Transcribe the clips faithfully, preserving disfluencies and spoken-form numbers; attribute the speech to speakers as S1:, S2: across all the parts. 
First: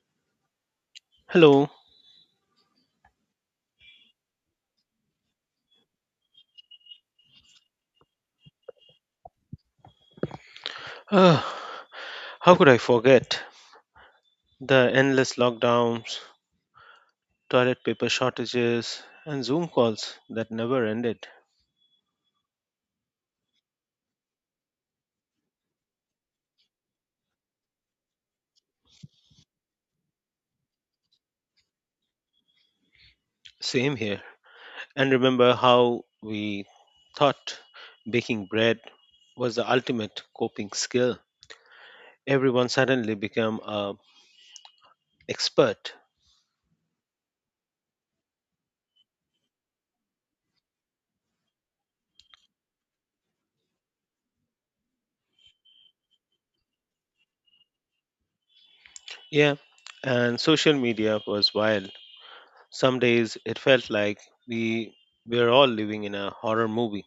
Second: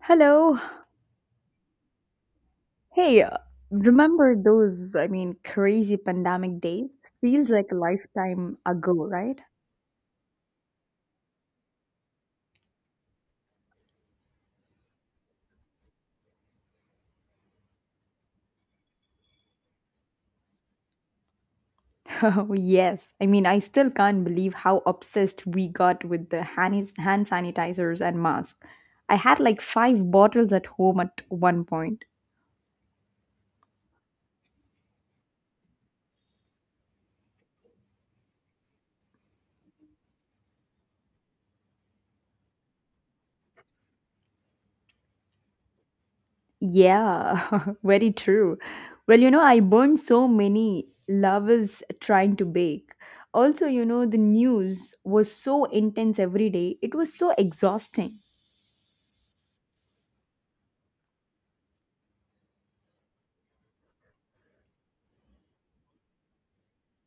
S1: Hello.
S2: Hello.
S1: Hey, uh, Remember those, I mean, crazy pandemic days? Feels like a lifetime ago, right?
S2: Ah, how could I forget the endless lockdowns, toilet paper shortages, and Zoom calls that never ended?
S1: Oh, yes. I mean, I still can't believe how obsessed we got with the hand, hand sanitizers and masks. I had like five bottles at home at one point.
S2: Same here. And remember how we thought baking bread was the ultimate coping skill. Everyone suddenly became a expert.
S1: Yeah, very true. Well, you know, I burned so many lovers trying to bake. Also, you know, the news was so intense every day, it was so exhausting.
S2: Yeah, and social media was wild. Some days it felt like we were all living in a horror movie.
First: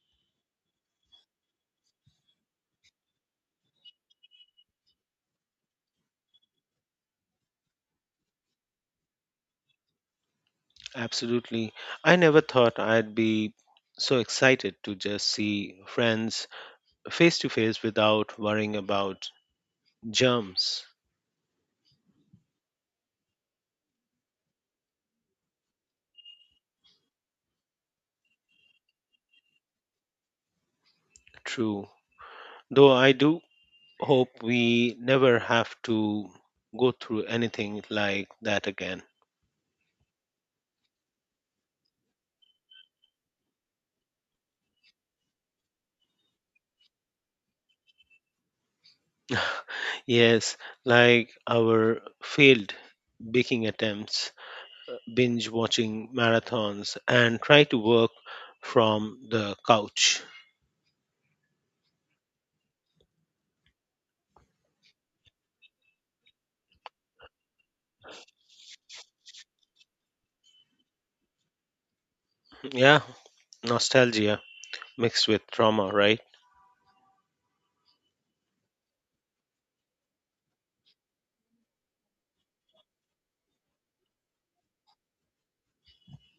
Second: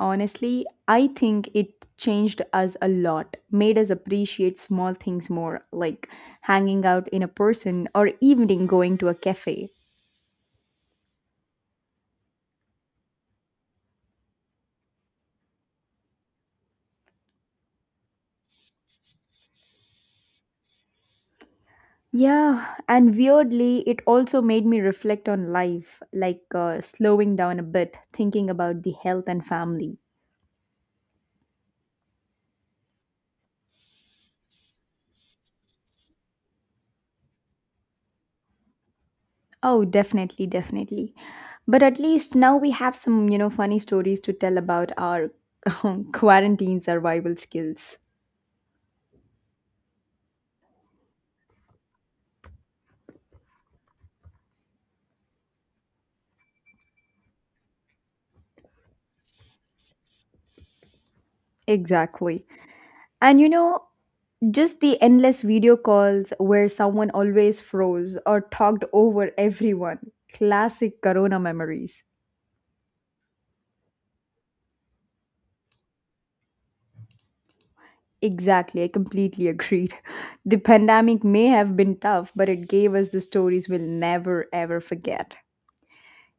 S1: Honestly, I think it changed us a lot, made us appreciate small things more, like hanging out in a person or evening going to a cafe.
S2: Absolutely. I never thought I'd be so excited to just see friends face to face without worrying about germs.
S1: Yeah, and weirdly, it also made me reflect on life, like uh, slowing down a bit, thinking about the health and family.
S2: True. Though I do hope we never have to go through anything like that again.
S1: Oh, definitely, definitely. But at least now we have some, you know, funny stories to tell about our quarantine survival skills.
S2: Yes, like our failed baking attempts, binge watching marathons, and try to work from the couch.
S1: Exactly. And you know, just the endless video calls where someone always froze or talked over everyone. Classic corona memories.
S2: Yeah, nostalgia mixed with trauma, right?
S1: Exactly, I completely agreed. The pandemic may have been tough, but it gave us the stories we'll never ever forget.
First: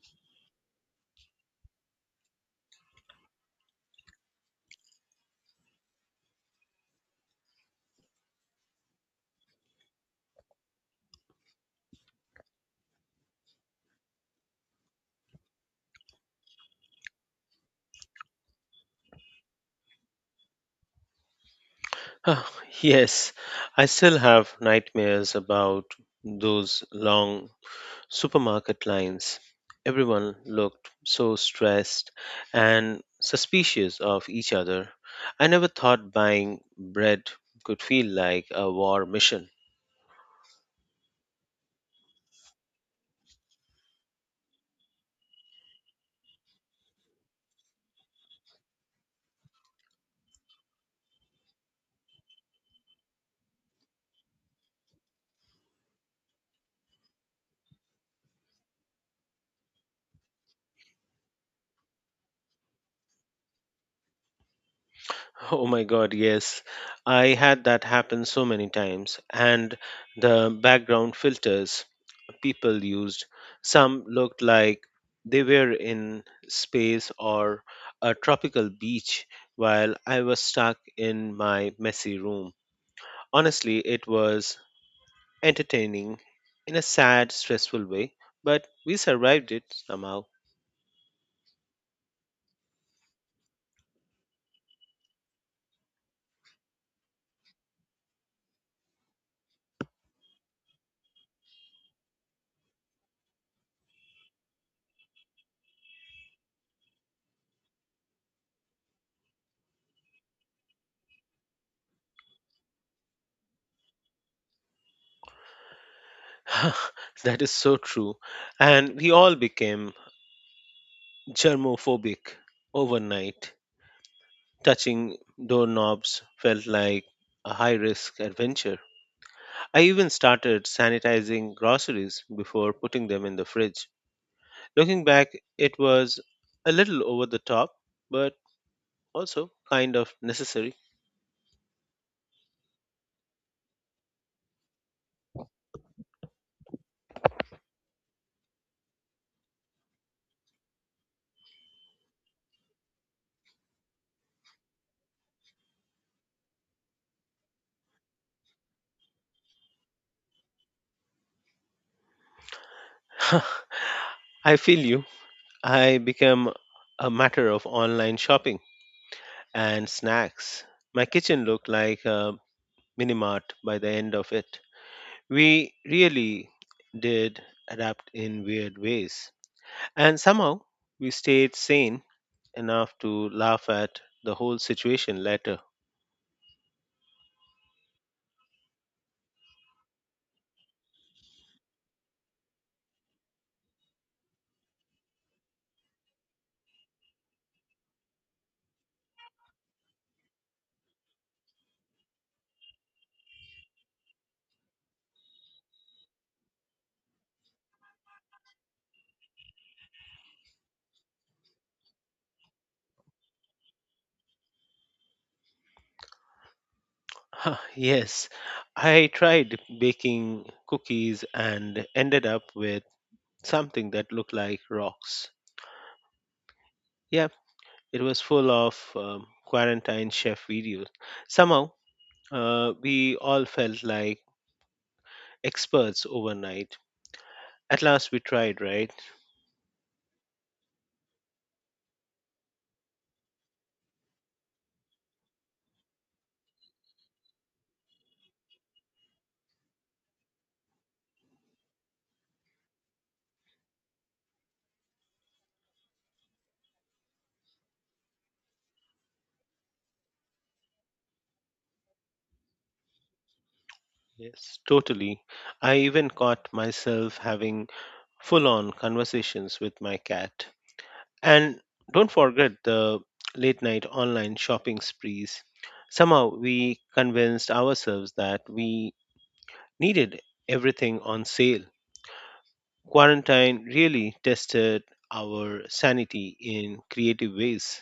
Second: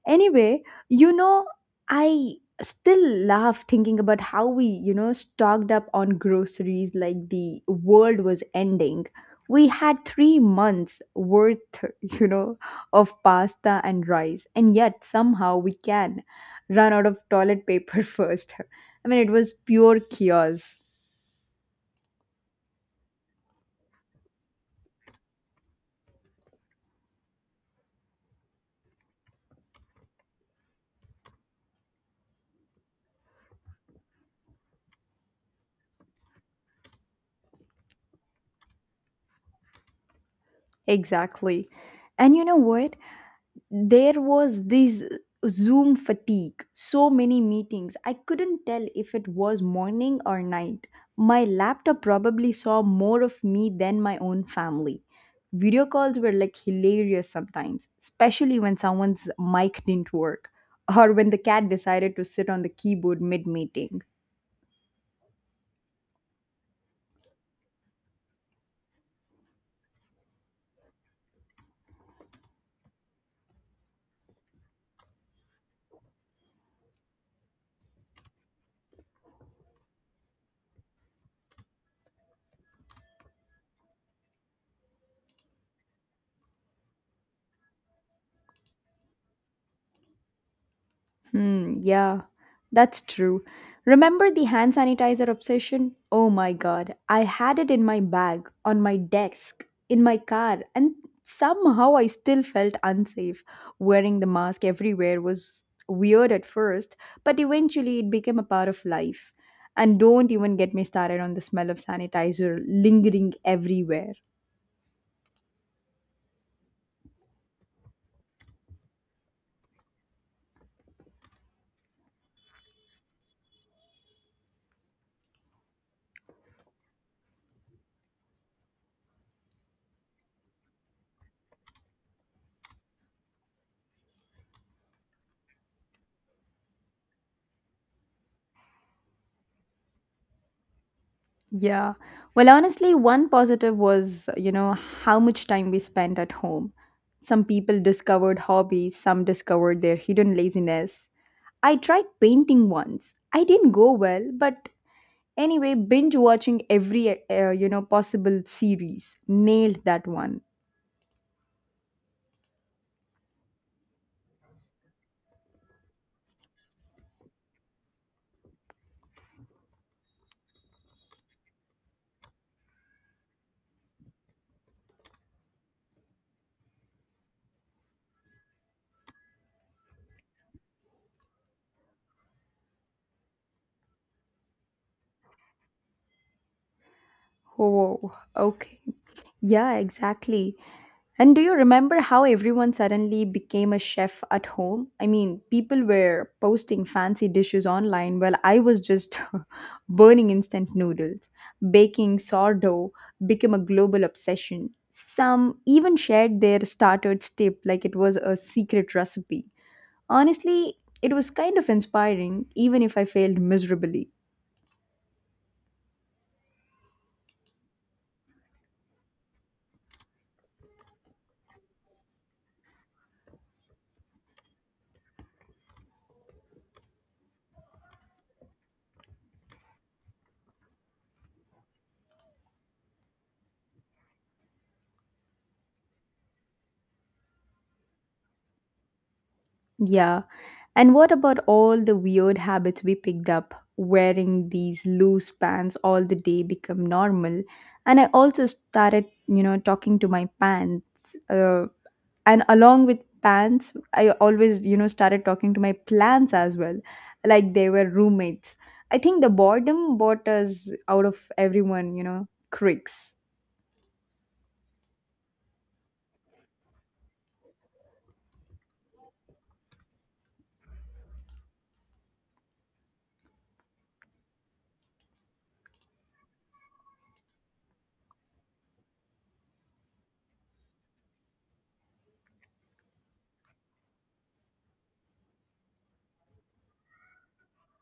S1: Anyway, you know, I still laugh thinking about how we, you know, stocked up on groceries like the world was ending. We had three months worth, you know, of pasta and rice, and yet somehow we can run out of toilet paper first. I mean, it was pure chaos.
S2: Huh, yes, I still have nightmares about those long supermarket lines. Everyone looked so stressed and suspicious of each other. I never thought buying bread could feel like a war mission.
S1: Exactly. And you know what? There was this zoom fatigue, so many meetings I couldn't tell if it was morning or night. My laptop probably saw more of me than my own family. Video calls were like hilarious sometimes, especially when someone's mic didn't work or when the cat decided to sit on the keyboard mid meeting.
S2: Oh my god, yes. I had that happen so many times, and the background filters people used. Some looked like they were in space or a tropical beach, while I was stuck in my messy room. Honestly, it was entertaining in a sad, stressful way, but we survived it somehow.
S1: Hmm, yeah, that's true. Remember the hand sanitizer obsession? Oh my god, I had it in my bag, on my desk, in my car, and somehow I still felt unsafe. Wearing the mask everywhere was weird at first, but eventually it became a part of life. And don't even get me started on the smell of sanitizer lingering everywhere.
S2: That is so true. And we all became germophobic overnight. Touching doorknobs felt like a high risk adventure. I even started sanitizing groceries before putting them in the fridge. Looking back, it was a little over the top, but also kind of necessary.
S1: Yeah. Well, honestly, one positive was you know, how much time we spent at home. Some people discovered hobbies, some discovered their hidden laziness. I tried painting once. I didn't go well, but anyway, binge watching every, uh, you know, possible series. Nailed that one.
S2: I feel you. I became a matter of online shopping and snacks. My kitchen looked like a mini mart by the end of it. We really did adapt in weird ways. And somehow we stayed sane enough to laugh at the whole situation later.
S1: Oh, okay. Yeah, exactly. And do you remember how everyone suddenly became a chef at home? I mean, people were posting fancy dishes online while I was just burning instant noodles. Baking sourdough became a global obsession. Some even shared their starter tip like it was a secret recipe. Honestly, it was kind of inspiring, even if I failed miserably.
S2: Ah, yes, I tried baking cookies and ended up with something that looked like rocks. Yep, it was full of um, quarantine chef videos. Somehow, uh, we all felt like experts overnight. At last, we tried, right?
S1: Yeah. And what about all the weird habits we picked up? Wearing these loose pants all the day become normal. And I also started, you know, talking to my pants. Uh, and along with pants, I always, you know, started talking to my plants as well, like they were roommates. I think the boredom bought us out of everyone, you know, cricks.
S2: Yes, totally. I even caught myself having full on conversations with my cat. And don't forget the late night online shopping sprees. Somehow we convinced ourselves that we needed everything on sale. Quarantine really tested our sanity in creative ways.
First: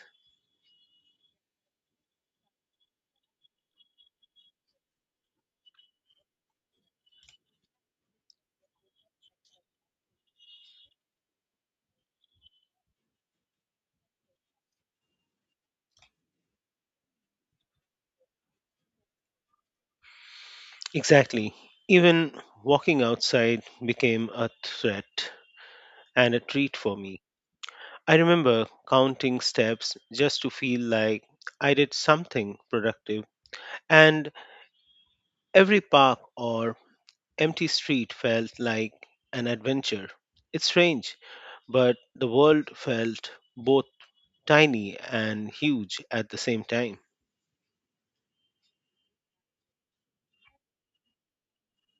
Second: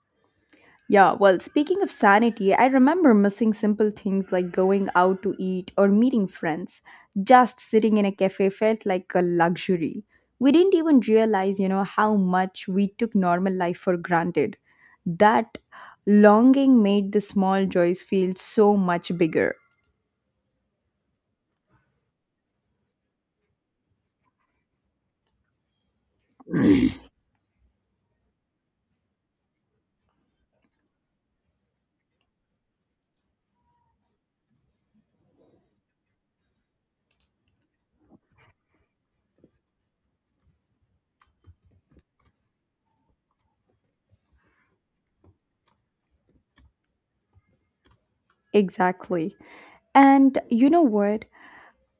S1: Yeah, well, speaking of sanity, I remember missing simple things like going out to eat or meeting friends. Just sitting in a cafe felt like a luxury. We didn't even realize, you know, how much we took normal life for granted. That longing made the small joys feel so much bigger.
S2: Exactly. Even walking outside became a threat and a treat for me. I remember counting steps just to feel like I did something productive, and every park or empty street felt like an adventure. It's strange, but the world felt both tiny and huge at the same time.
S1: Exactly. And you know what?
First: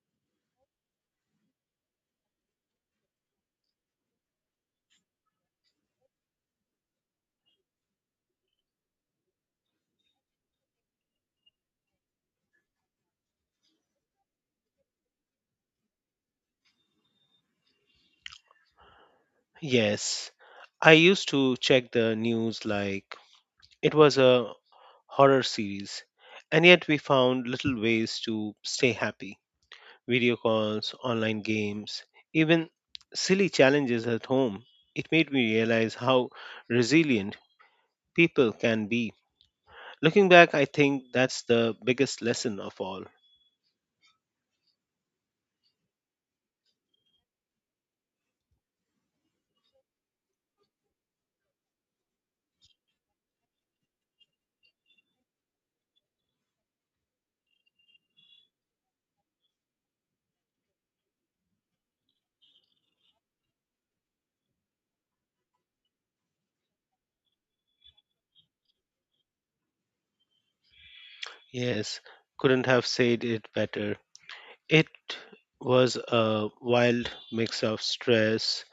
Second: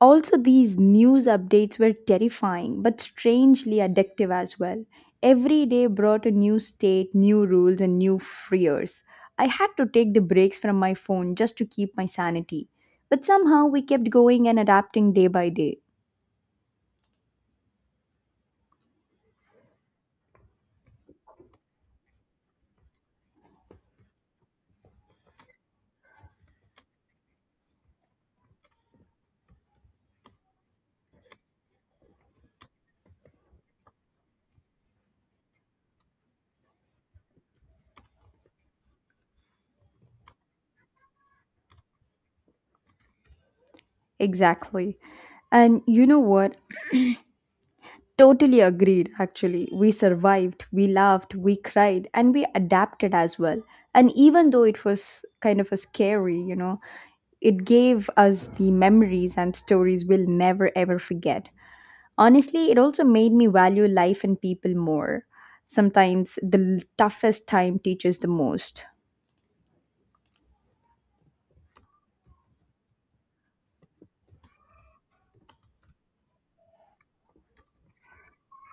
S1: Also, these news updates were terrifying but strangely addictive as well. Every day brought a new state, new rules, and new fears. I had to take the breaks from my phone just to keep my sanity. But somehow we kept going and adapting day by day.
S2: Yes, I used to check the news like it was a horror series, and yet we found little ways to stay happy. Video calls, online games, even silly challenges at home. It made me realize how resilient people can be. Looking back, I think that's the biggest lesson of all.
S1: Exactly. And you know what? Totally agreed, actually. We survived, we laughed, we cried, and we adapted as well. And even though it was kind of a scary, you know, it gave us the memories and stories we'll never ever forget. Honestly, it also made me value life and people more. Sometimes the l- toughest time teaches the most.
S2: Yes, couldn't have said it better. It was a wild mix of stress,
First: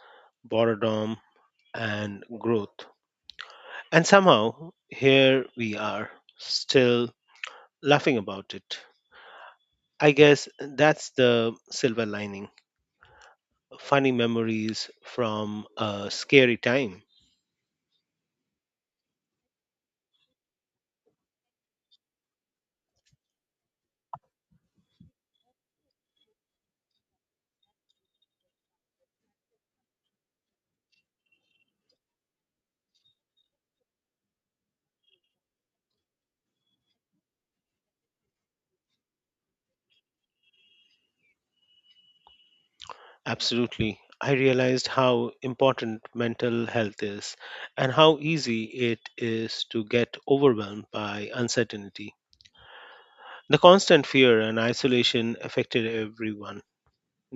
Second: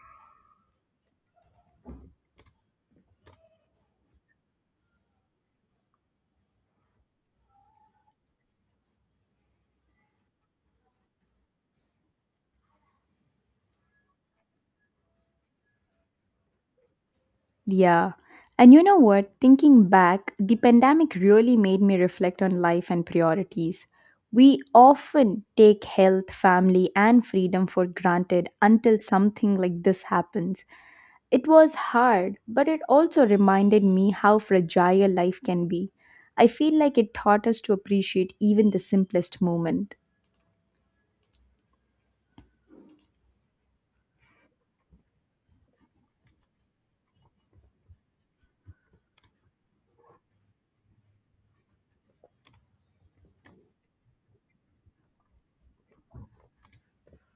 S2: boredom, and growth. And somehow, here we are, still laughing about it. I guess that's the silver lining, funny memories from a scary time.
S1: Yeah. And you know what? Thinking back, the pandemic really made me reflect on life and priorities. We often take health, family, and freedom for granted until something like this happens. It was hard, but it also reminded me how fragile life can be. I feel like it taught us to appreciate even the simplest moment.
S2: Absolutely. I realized how important mental health is and how easy it is to get overwhelmed by uncertainty. The constant fear and isolation affected everyone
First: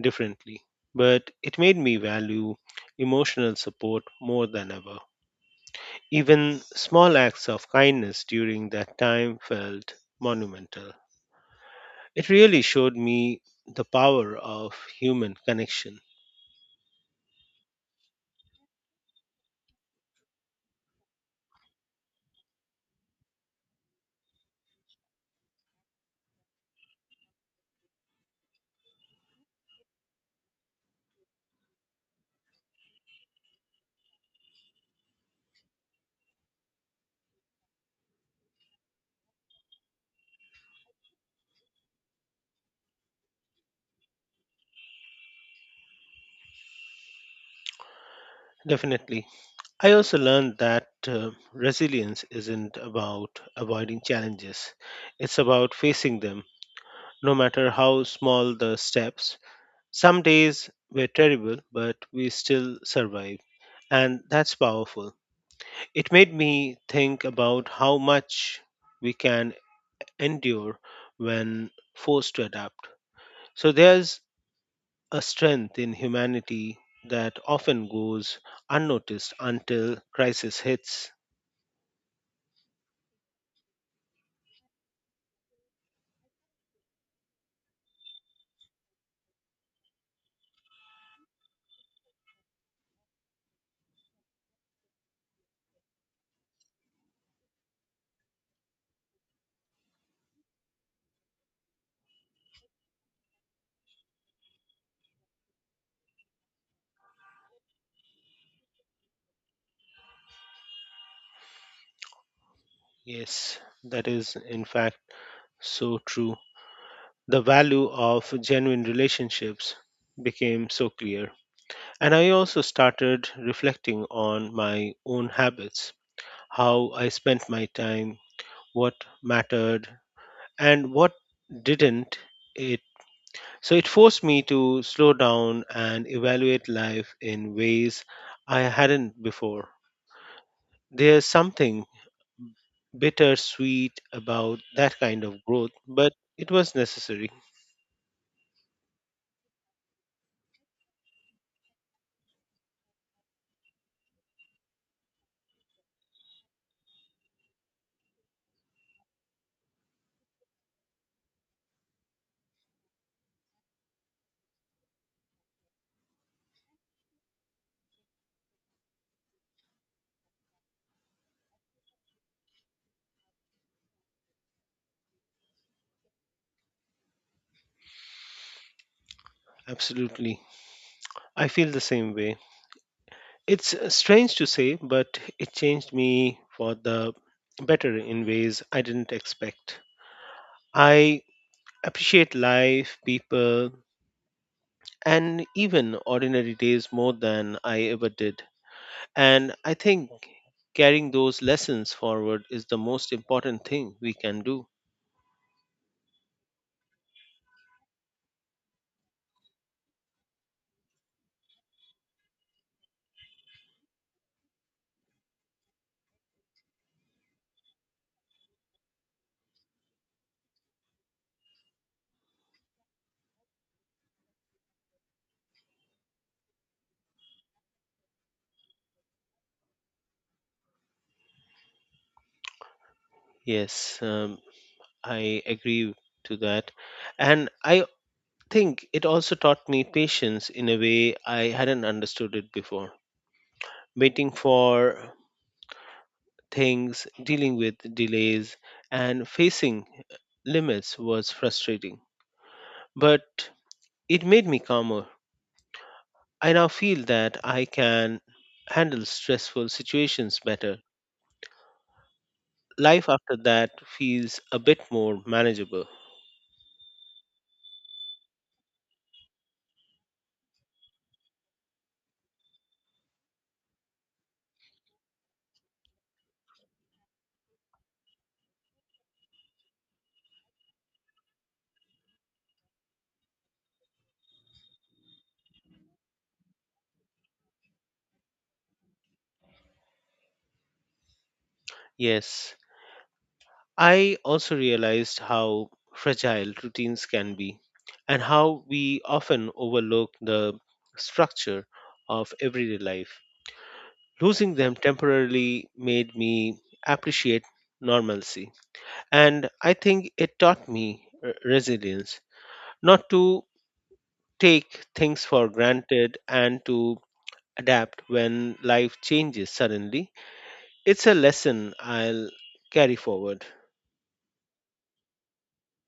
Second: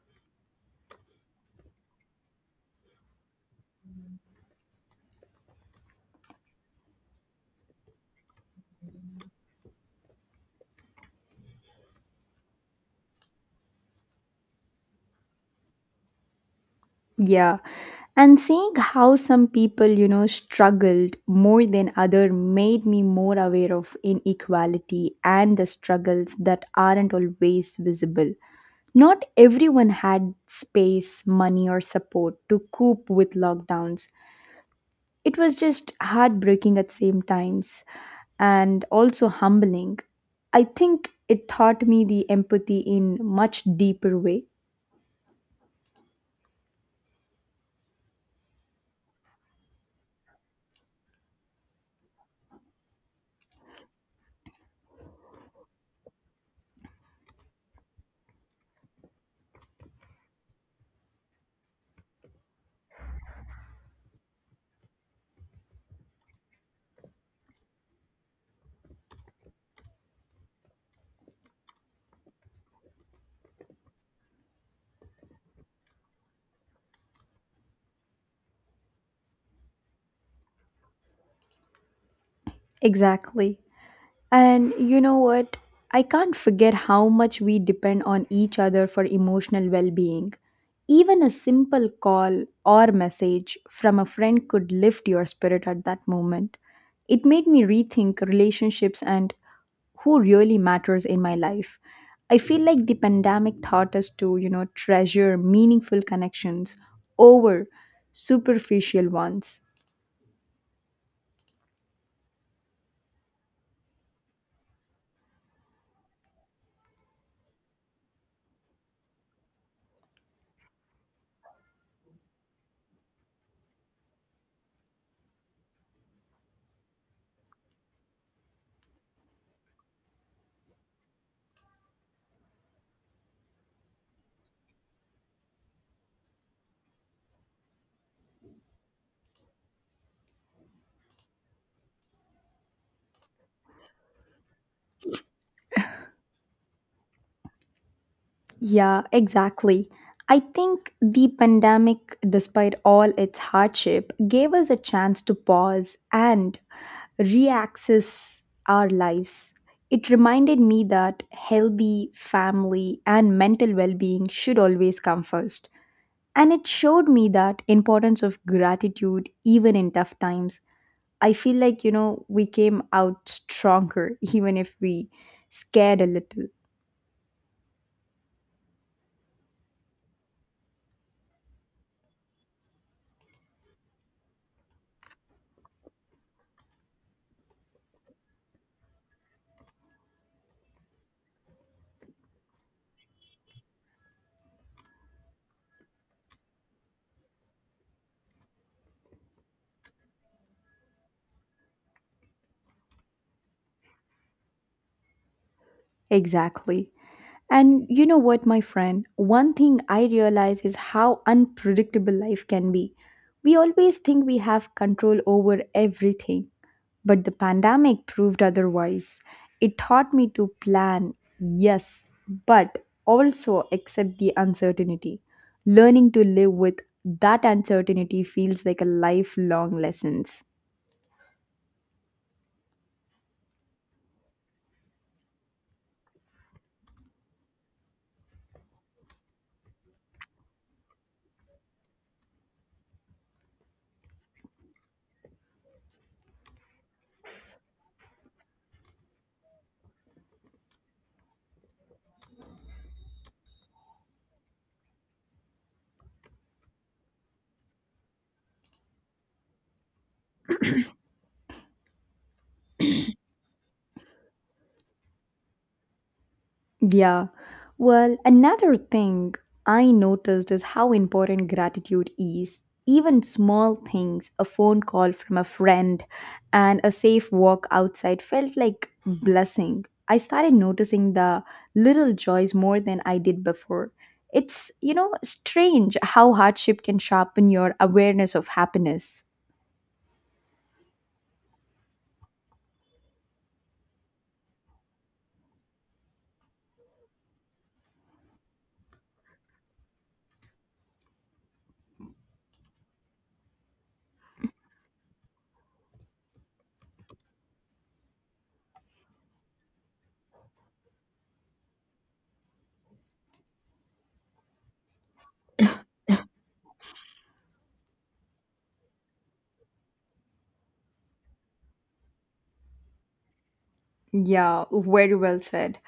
S2: differently, but it made me value emotional support more than ever. Even small acts of kindness during that time felt monumental. It really showed me the power of human connection.
S1: Yeah, and seeing how some people, you know, struggled more than other made me more aware of inequality and the struggles that aren't always visible. Not everyone had space, money or support to cope with lockdowns. It was just heartbreaking at same times and also humbling. I think it taught me the empathy in much deeper way.
S2: Definitely. I also learned that uh, resilience isn't about avoiding challenges, it's about facing them, no matter how small the steps. Some days were terrible, but we still survived, and that's powerful. It made me think about how much we can endure when forced to adapt. So there's a strength in humanity that often goes unnoticed until crisis hits.
S1: Exactly. And you know what? I can't forget how much we depend on each other for emotional well being. Even a simple call or message from a friend could lift your spirit at that moment. It made me rethink relationships and who really matters in my life. I feel like the pandemic taught us to, you know, treasure meaningful connections over superficial ones.
S2: Yes, that is in fact so true. The value of genuine relationships became so clear. And I also started reflecting on my own habits, how I spent my time, what mattered, and what didn't. It so it forced me to slow down and evaluate life in ways I hadn't before. There's something bittersweet about that kind of growth, but it was necessary.
S1: Yeah, exactly. I think the pandemic, despite all its hardship, gave us a chance to pause and reaccess our lives. It reminded me that healthy family and mental well being should always come first. And it showed me that importance of gratitude even in tough times. I feel like, you know, we came out stronger even if we scared a little.
S2: Absolutely. I feel the same way. It's uh, strange to say, but it changed me for the better in ways I didn't expect. I appreciate life, people, and even ordinary days more than I ever did. And I think carrying those lessons forward is the most important thing we can do.
S1: Exactly. And you know what, my friend? One thing I realize is how unpredictable life can be. We always think we have control over everything, but the pandemic proved otherwise. It taught me to plan, yes, but also accept the uncertainty. Learning to live with that uncertainty feels like a lifelong lesson.
S2: Yes, um, I agree to that. And I think it also taught me patience in a way I hadn't understood it before. Waiting for things, dealing with delays, and facing limits was frustrating. But it made me calmer. I now feel that I can handle stressful situations better. Life after that feels a bit more manageable.
S1: Yeah. Well, another thing I noticed is how important gratitude is. Even small things, a phone call from a friend and a safe walk outside felt like blessing. I started noticing the little joys more than I did before. It's, you know, strange how hardship can sharpen your awareness of happiness.
S2: Yes, I also realized how fragile routines can be and how we often overlook the structure of everyday life. Losing them temporarily made me appreciate normalcy. And I think it taught me uh, resilience, not to take things for granted and to adapt when life changes suddenly. It's a lesson I'll carry forward.
S1: Yeah, very well said.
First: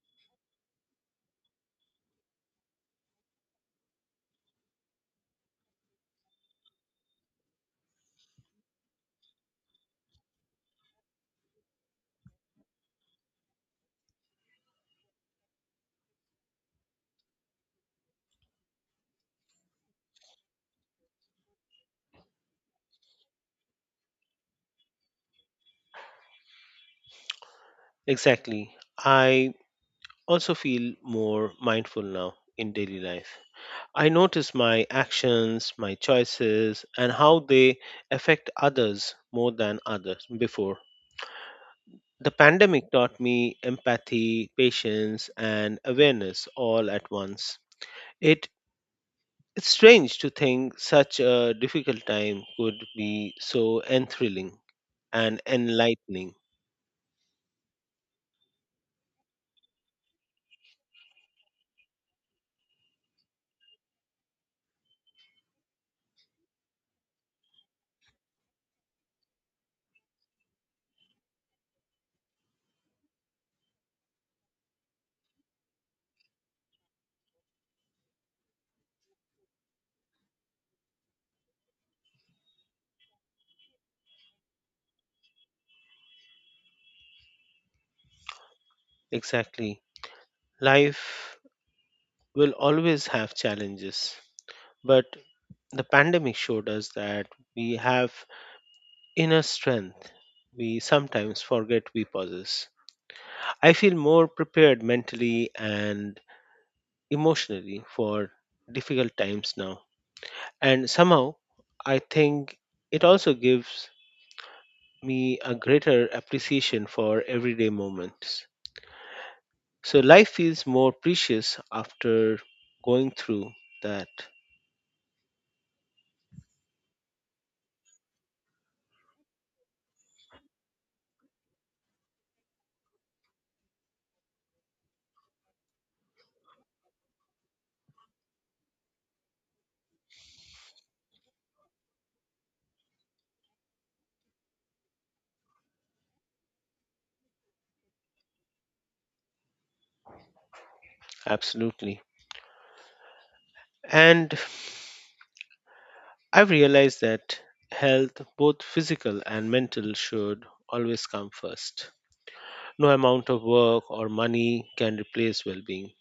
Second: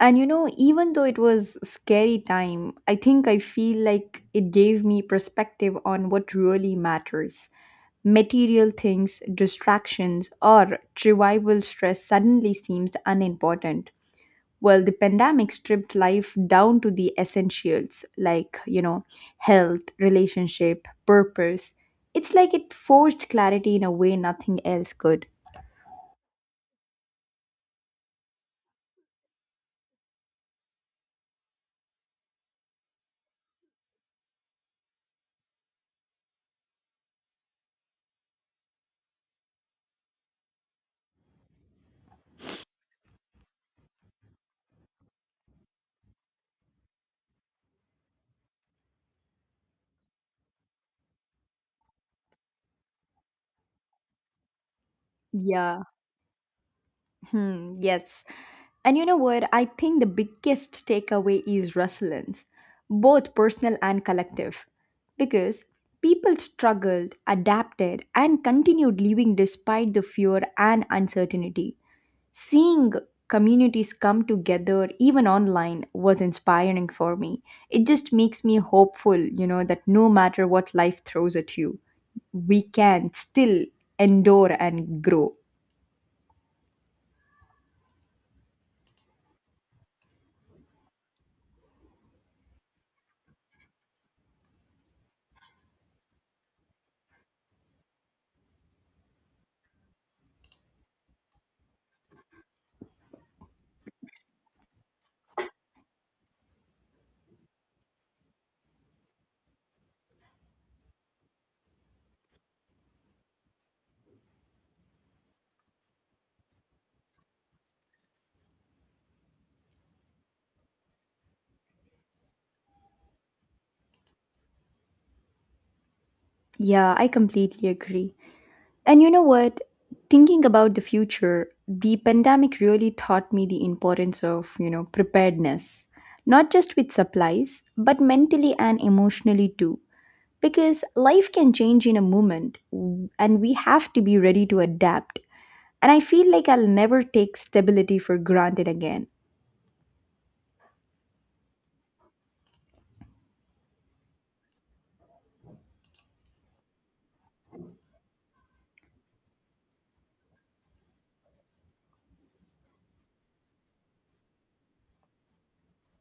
S1: And you know, even though it was scary time, I think I feel like it gave me perspective on what really matters. Material things, distractions, or trivial stress suddenly seems unimportant. Well, the pandemic stripped life down to the essentials like, you know, health, relationship, purpose. It's like it forced clarity in a way nothing else could.
S2: Exactly. I also feel more mindful now in daily life. I notice my actions, my choices, and how they affect others more than others before. The pandemic taught me empathy, patience, and awareness all at once. It it's strange to think such a difficult time could be so enthralling and
S1: Yeah.
S2: enlightening.
S1: Hmm, yes. And you know what? I think the biggest takeaway is resilience, both personal and collective, because people struggled, adapted, and continued living despite the fear and uncertainty. Seeing communities come together, even online, was inspiring for me. It just makes me hopeful, you know, that no matter what life throws at you, we can still endure and grow.
S2: Exactly. Life will always have challenges, but the pandemic showed us that we have inner strength we sometimes forget we possess. I feel more prepared mentally and emotionally for difficult times now. And somehow, I think it also gives me a greater appreciation for everyday moments. So life feels more precious after going through that.
S1: Yeah, I completely agree. And you know what? Thinking about the future, the pandemic really taught me the importance of, you know, preparedness. Not just with supplies, but mentally and emotionally too. Because life can change in a moment w- and we have to be ready to adapt. And I feel like I'll never take stability for granted again.
S2: Absolutely. And I've realized that health, both physical and mental, should always come first. No amount of work or money can replace well being.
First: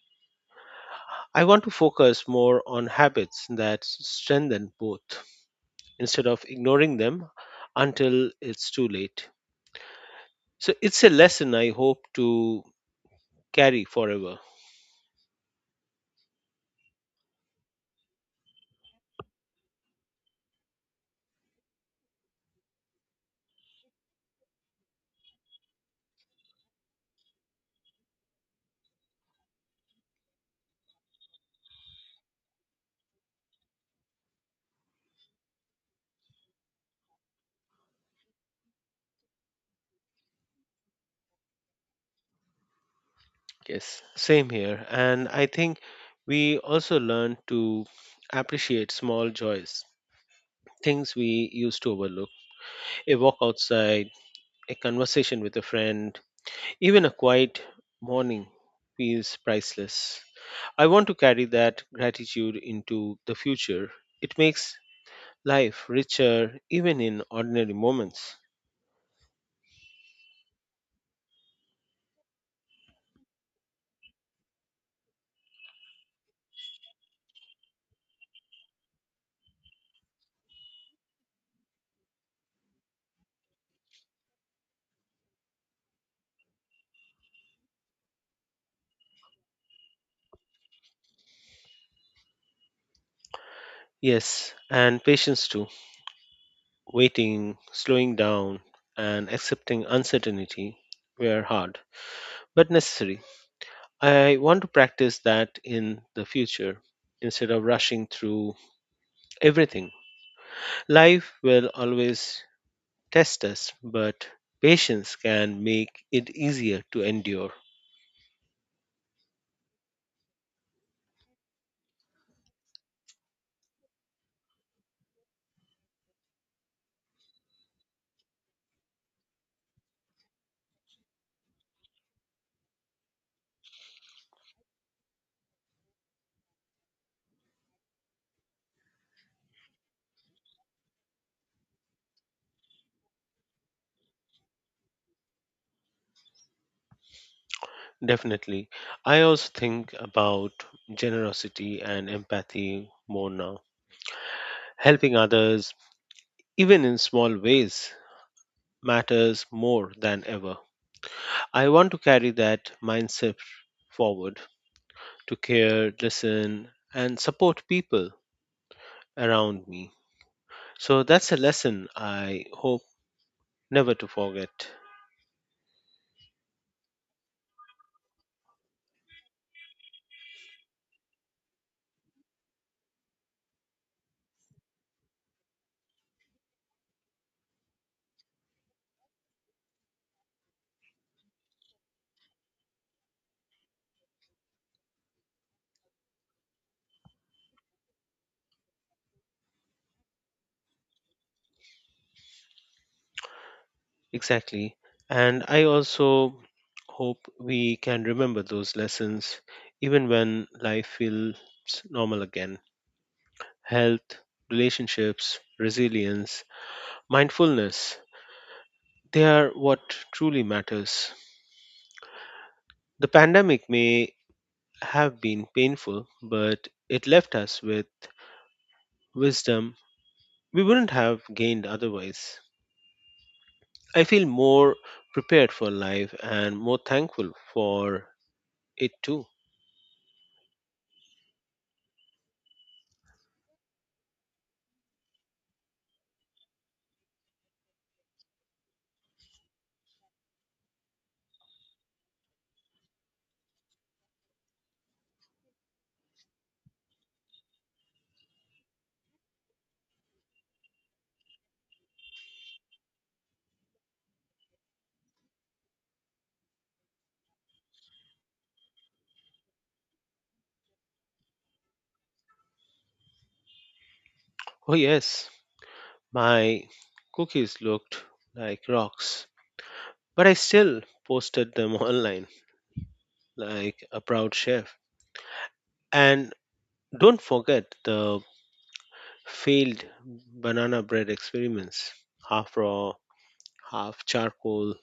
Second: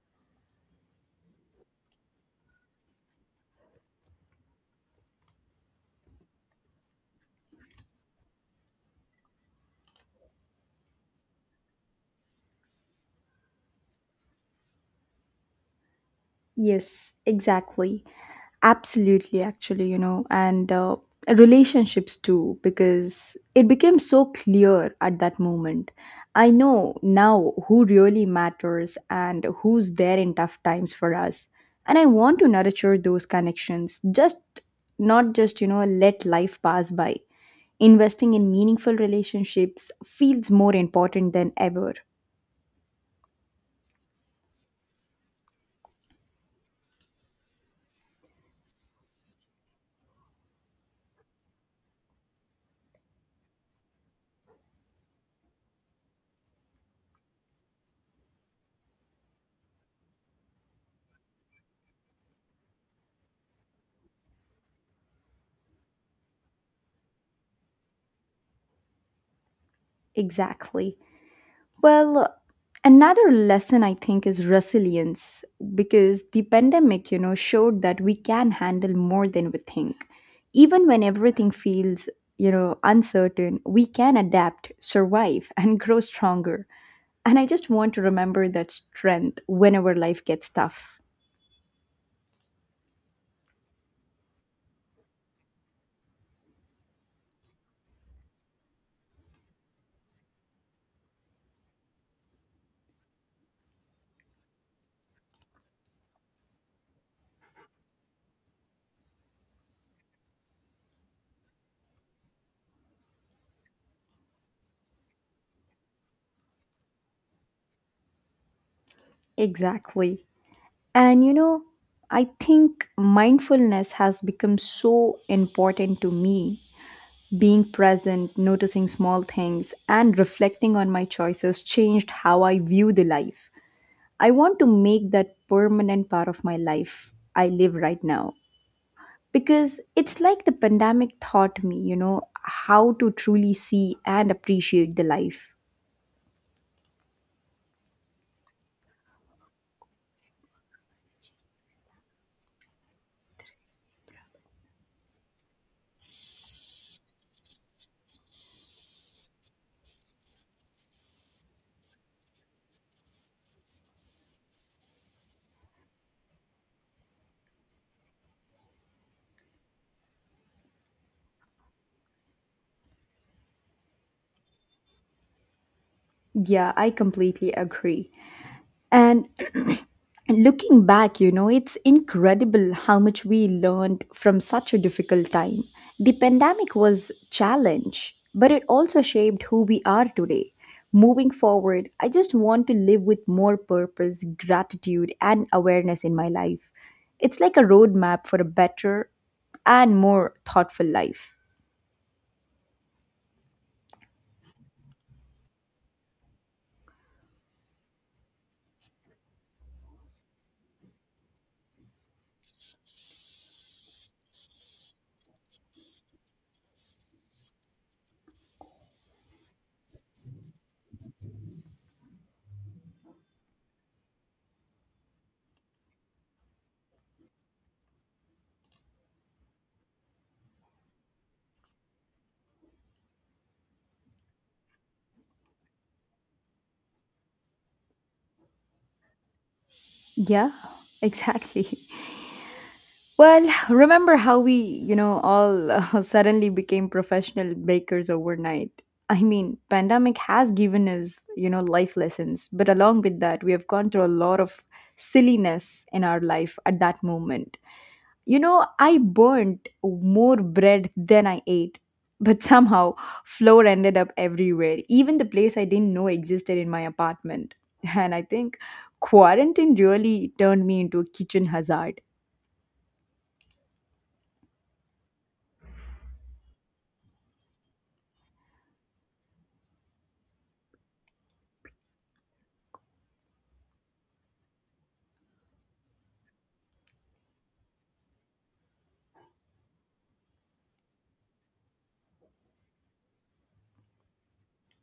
S2: I want to focus more on habits that s- strengthen both instead of ignoring them until it's too late. So it's a lesson I hope to carry forever.
S1: Yes, exactly. Absolutely, actually, you know, and uh, relationships too, because it became so clear at that moment. I know now who really matters and who's there in tough times for us. And I want to nurture those connections, just not just, you know, let life pass by. Investing in meaningful relationships feels more important than ever.
S2: Yes, same here. And I think we also learn to appreciate small joys, things we used to overlook. A walk outside, a conversation with a friend, even a quiet morning feels priceless. I want to carry that gratitude into the future. It makes life richer even in ordinary moments.
S1: Exactly. Well, another lesson I think is resilience because the pandemic, you know, showed that we can handle more than we think. Even when everything feels, you know, uncertain, we can adapt, survive, and grow stronger. And I just want to remember that strength whenever life gets tough.
S2: Yes, and patience too. Waiting, slowing down, and accepting uncertainty were hard, but necessary. I want to practice that in the future instead of rushing through everything. Life will always test us, but patience can make it easier to endure.
S1: Exactly. And, you know, I think mindfulness has become so important to me. Being present, noticing small things, and reflecting on my choices changed how I view the life. I want to make that permanent part of my life I live right now. Because it's like the pandemic taught me, you know, how to truly see and appreciate the life.
S2: Definitely. I also think about generosity and empathy more now. Helping others, even in small ways, matters more than ever. I want to carry that mindset forward to care, listen, and support people around me. So that's a lesson I hope never to forget.
S1: Yeah, I completely agree. And looking back, you know, it's incredible how much we learned from such a difficult time. The pandemic was challenge, but it also shaped who we are today. Moving forward, I just want to live with more purpose, gratitude, and awareness in my life. It's like a roadmap for a better and more thoughtful life.
S2: Exactly. And I also hope we can remember those lessons even when life feels normal again. Health, relationships, resilience, mindfulness, they are what truly matters. The pandemic may have been painful, but it left us with wisdom we wouldn't have gained otherwise. I feel more prepared for life and more thankful for it too.
S1: Yeah, exactly. Well, remember how we, you know, all uh, suddenly became professional bakers overnight? I mean, pandemic has given us, you know, life lessons, but along with that, we have gone through a lot of silliness in our life at that moment. You know, I burnt more bread than I ate, but somehow flour ended up everywhere, even the place I didn't know existed in my apartment. And I think quarantine really turned me into a kitchen hazard.
S2: Oh, yes. My cookies looked like rocks, but I still posted them online like a proud chef. And don't forget the failed banana bread experiments, half raw, half charcoal.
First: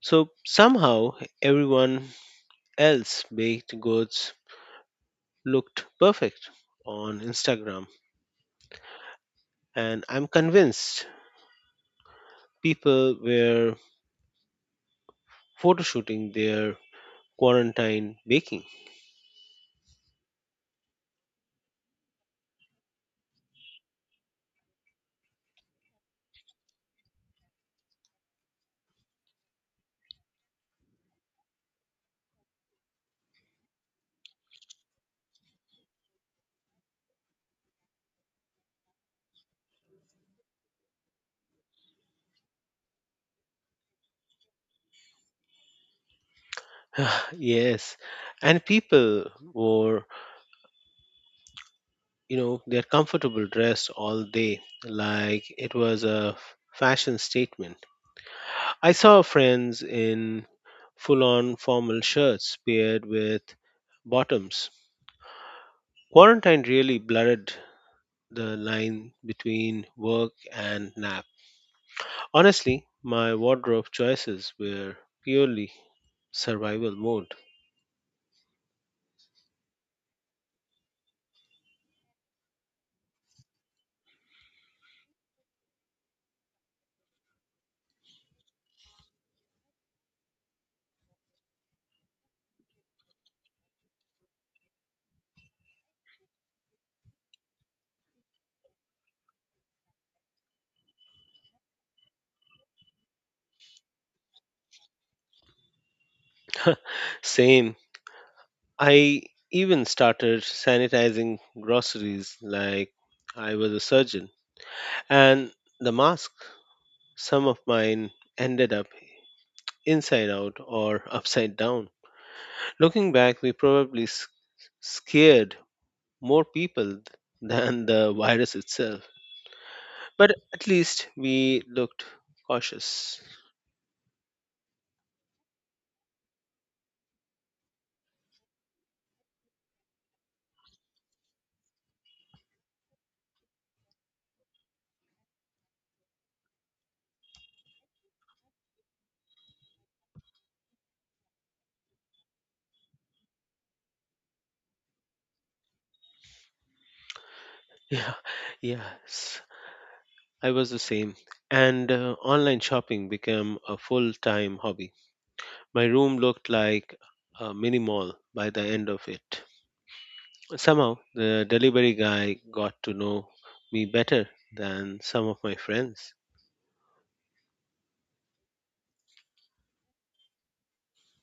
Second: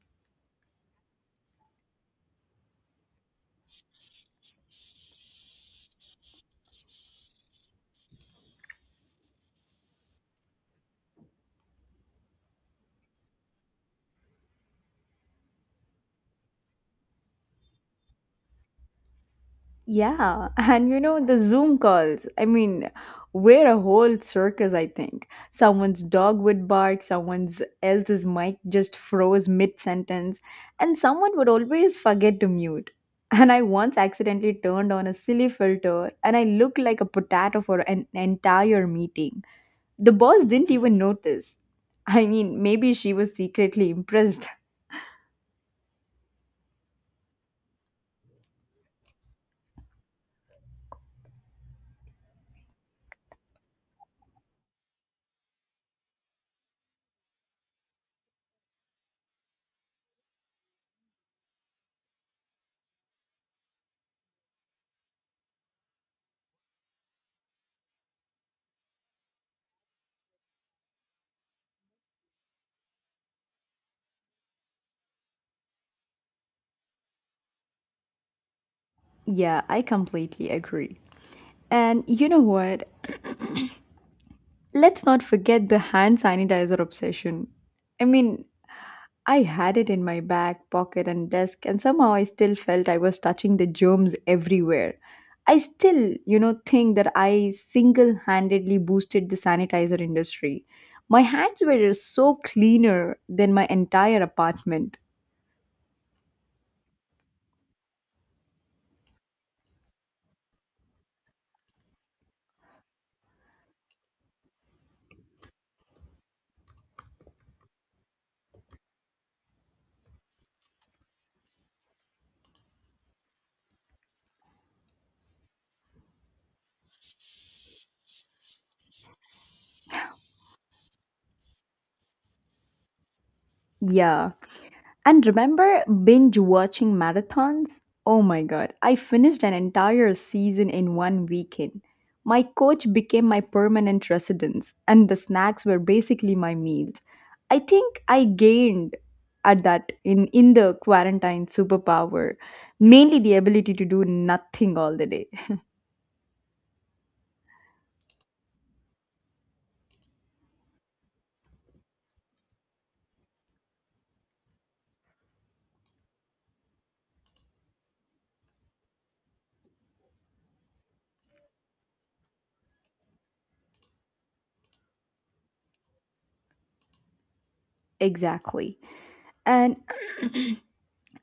S2: So somehow everyone else baked goods looked perfect on Instagram. And I'm convinced people were photoshooting their quarantine baking.
S1: Yeah, and you know, the Zoom calls. I mean, we're a whole circus, I think. Someone's dog would bark, someone's else's mic just froze mid-sentence, and someone would always forget to mute. And I once accidentally turned on a silly filter, and I looked like a potato for an entire meeting. The boss didn't even notice. I mean, maybe she was secretly impressed.
S2: Yes, and people were, you know, they're comfortable dressed all day like it was a f- fashion statement. I saw friends in full on formal shirts paired with bottoms. Quarantine really blurred the line between work and nap. Honestly, my wardrobe choices were purely survival mode.
S1: Yeah, I completely agree. And you know what? Let's not forget the hand sanitizer obsession. I mean, I had it in my back pocket and desk, and somehow I still felt I was touching the germs everywhere. I still, you know, think that I single handedly boosted the sanitizer industry. My hands were so cleaner than my entire apartment.
S2: Same. I even started sanitizing groceries like I was a surgeon. And the mask, some of mine ended up inside out or upside down. Looking back, we probably s- scared more people than the virus itself. But at least we looked cautious.
S1: Yeah. And remember binge watching marathons? Oh my god, I finished an entire season in one weekend. My coach became my permanent residence, and the snacks were basically my meals. I think I gained at that in, in the quarantine superpower, mainly the ability to do nothing all the day.
S2: Yeah, yes, I was the same. And uh, online shopping became a full time hobby. My room looked like a mini mall by the end of it. Somehow, the delivery guy got to know me better than some of my friends.
S1: Exactly. And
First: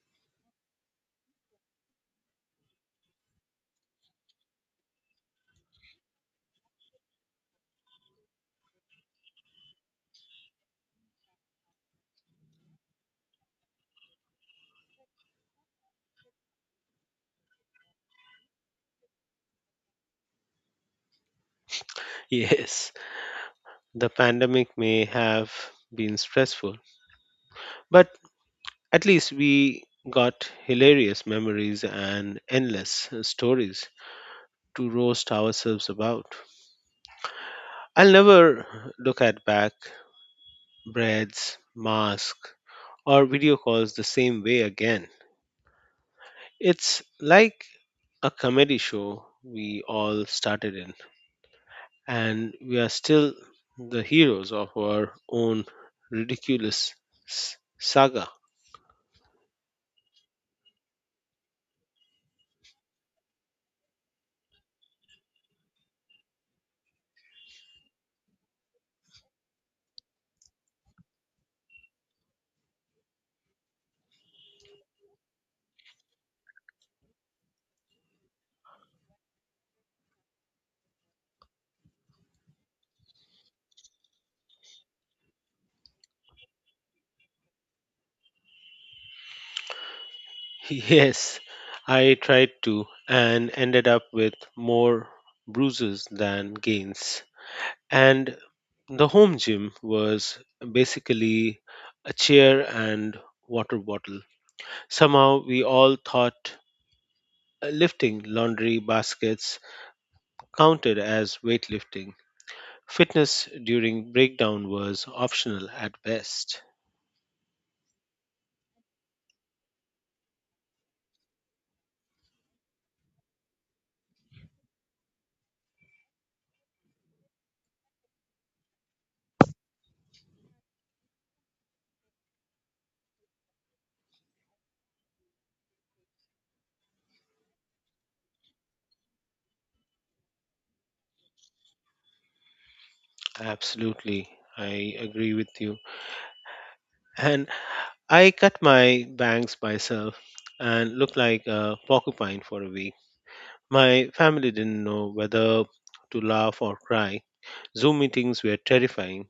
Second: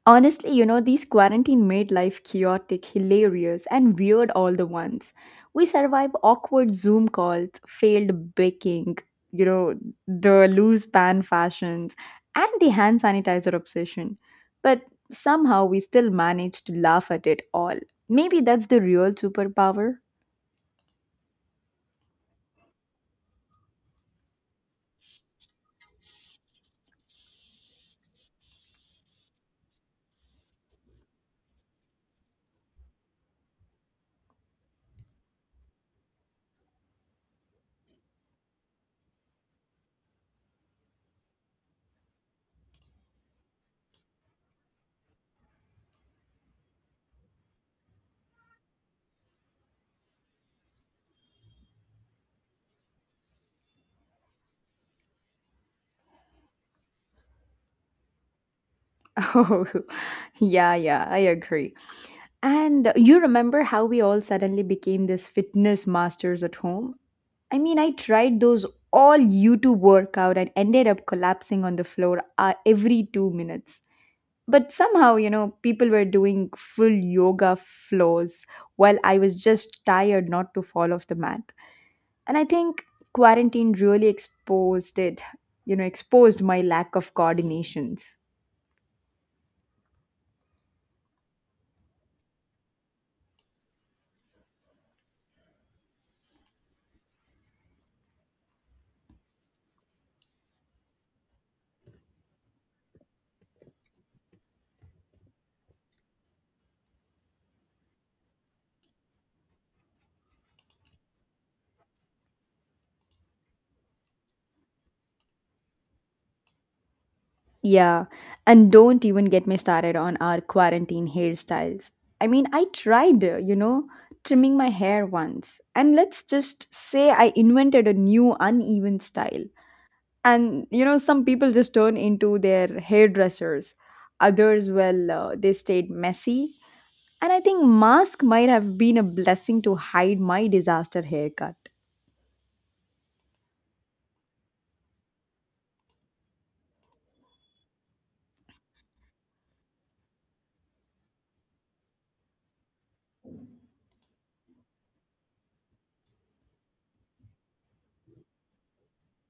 S1: honestly, you know, these quarantine made life chaotic, hilarious, and weird all the once. We survived awkward Zoom calls, failed baking, you know, the loose pan fashions, and the hand sanitizer obsession. But somehow we still managed to laugh at it all. Maybe that's the real superpower.
S2: Yes, the pandemic may have been stressful, but at least we got hilarious memories and endless uh, stories to roast ourselves about. I'll never look at back breads, masks, or video calls the same way again. It's like a comedy show we all started in, and we are still the heroes of our own ridiculous s- saga.
S1: Oh, yeah, yeah, I agree. And you remember how we all suddenly became this fitness masters at home? I mean, I tried those all YouTube workout and ended up collapsing on the floor uh, every two minutes. But somehow, you know, people were doing full yoga floors while I was just tired not to fall off the mat. And I think quarantine really exposed it, you know, exposed my lack of coordinations.
S2: Yes, I tried to and ended up with more bruises than gains. And the home gym was basically a chair and water bottle. Somehow we all thought uh, lifting laundry baskets counted as weightlifting. Fitness during breakdown was optional at best.
S1: Yeah, and don't even get me started on our quarantine hairstyles. I mean, I tried, uh, you know, trimming my hair once, and let's just say I invented a new uneven style. And, you know, some people just turn into their hairdressers, others, well, uh, they stayed messy. And I think mask might have been a blessing to hide my disaster haircut.
S2: Absolutely, I agree with you. And I cut my bangs myself and looked like a porcupine for a week. My family didn't know whether to laugh or cry. Zoom meetings were terrifying.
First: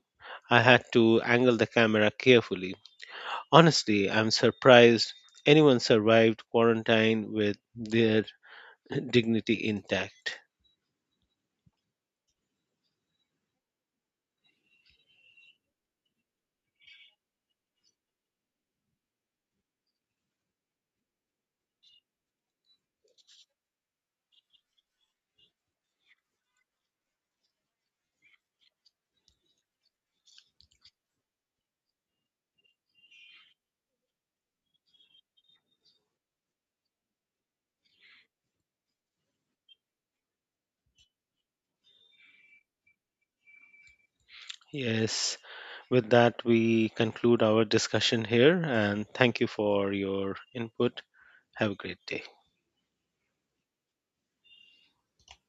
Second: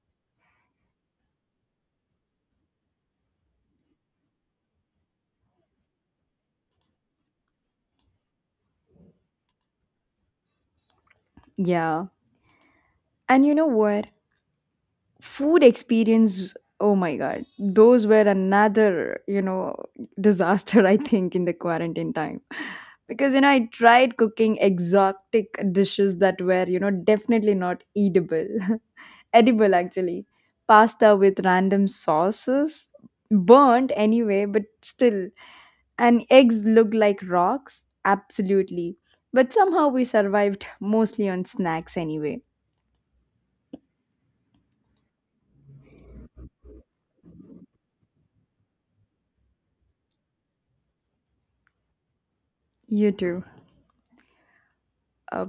S2: I had to angle the camera carefully. Honestly, I'm surprised anyone survived quarantine with their dignity intact.
S1: Yeah. And you know what? Food experience, oh my god, those were another you know disaster, I think, in the quarantine time, because you know I tried cooking exotic dishes that were you know definitely not eatable edible actually. Pasta with random sauces burnt anyway but still, and eggs looked like rocks absolutely, but somehow we survived mostly on snacks anyway.
S2: Yes, with that, we conclude our discussion here and thank you for your input. Have a great day.
S1: You too. Uh,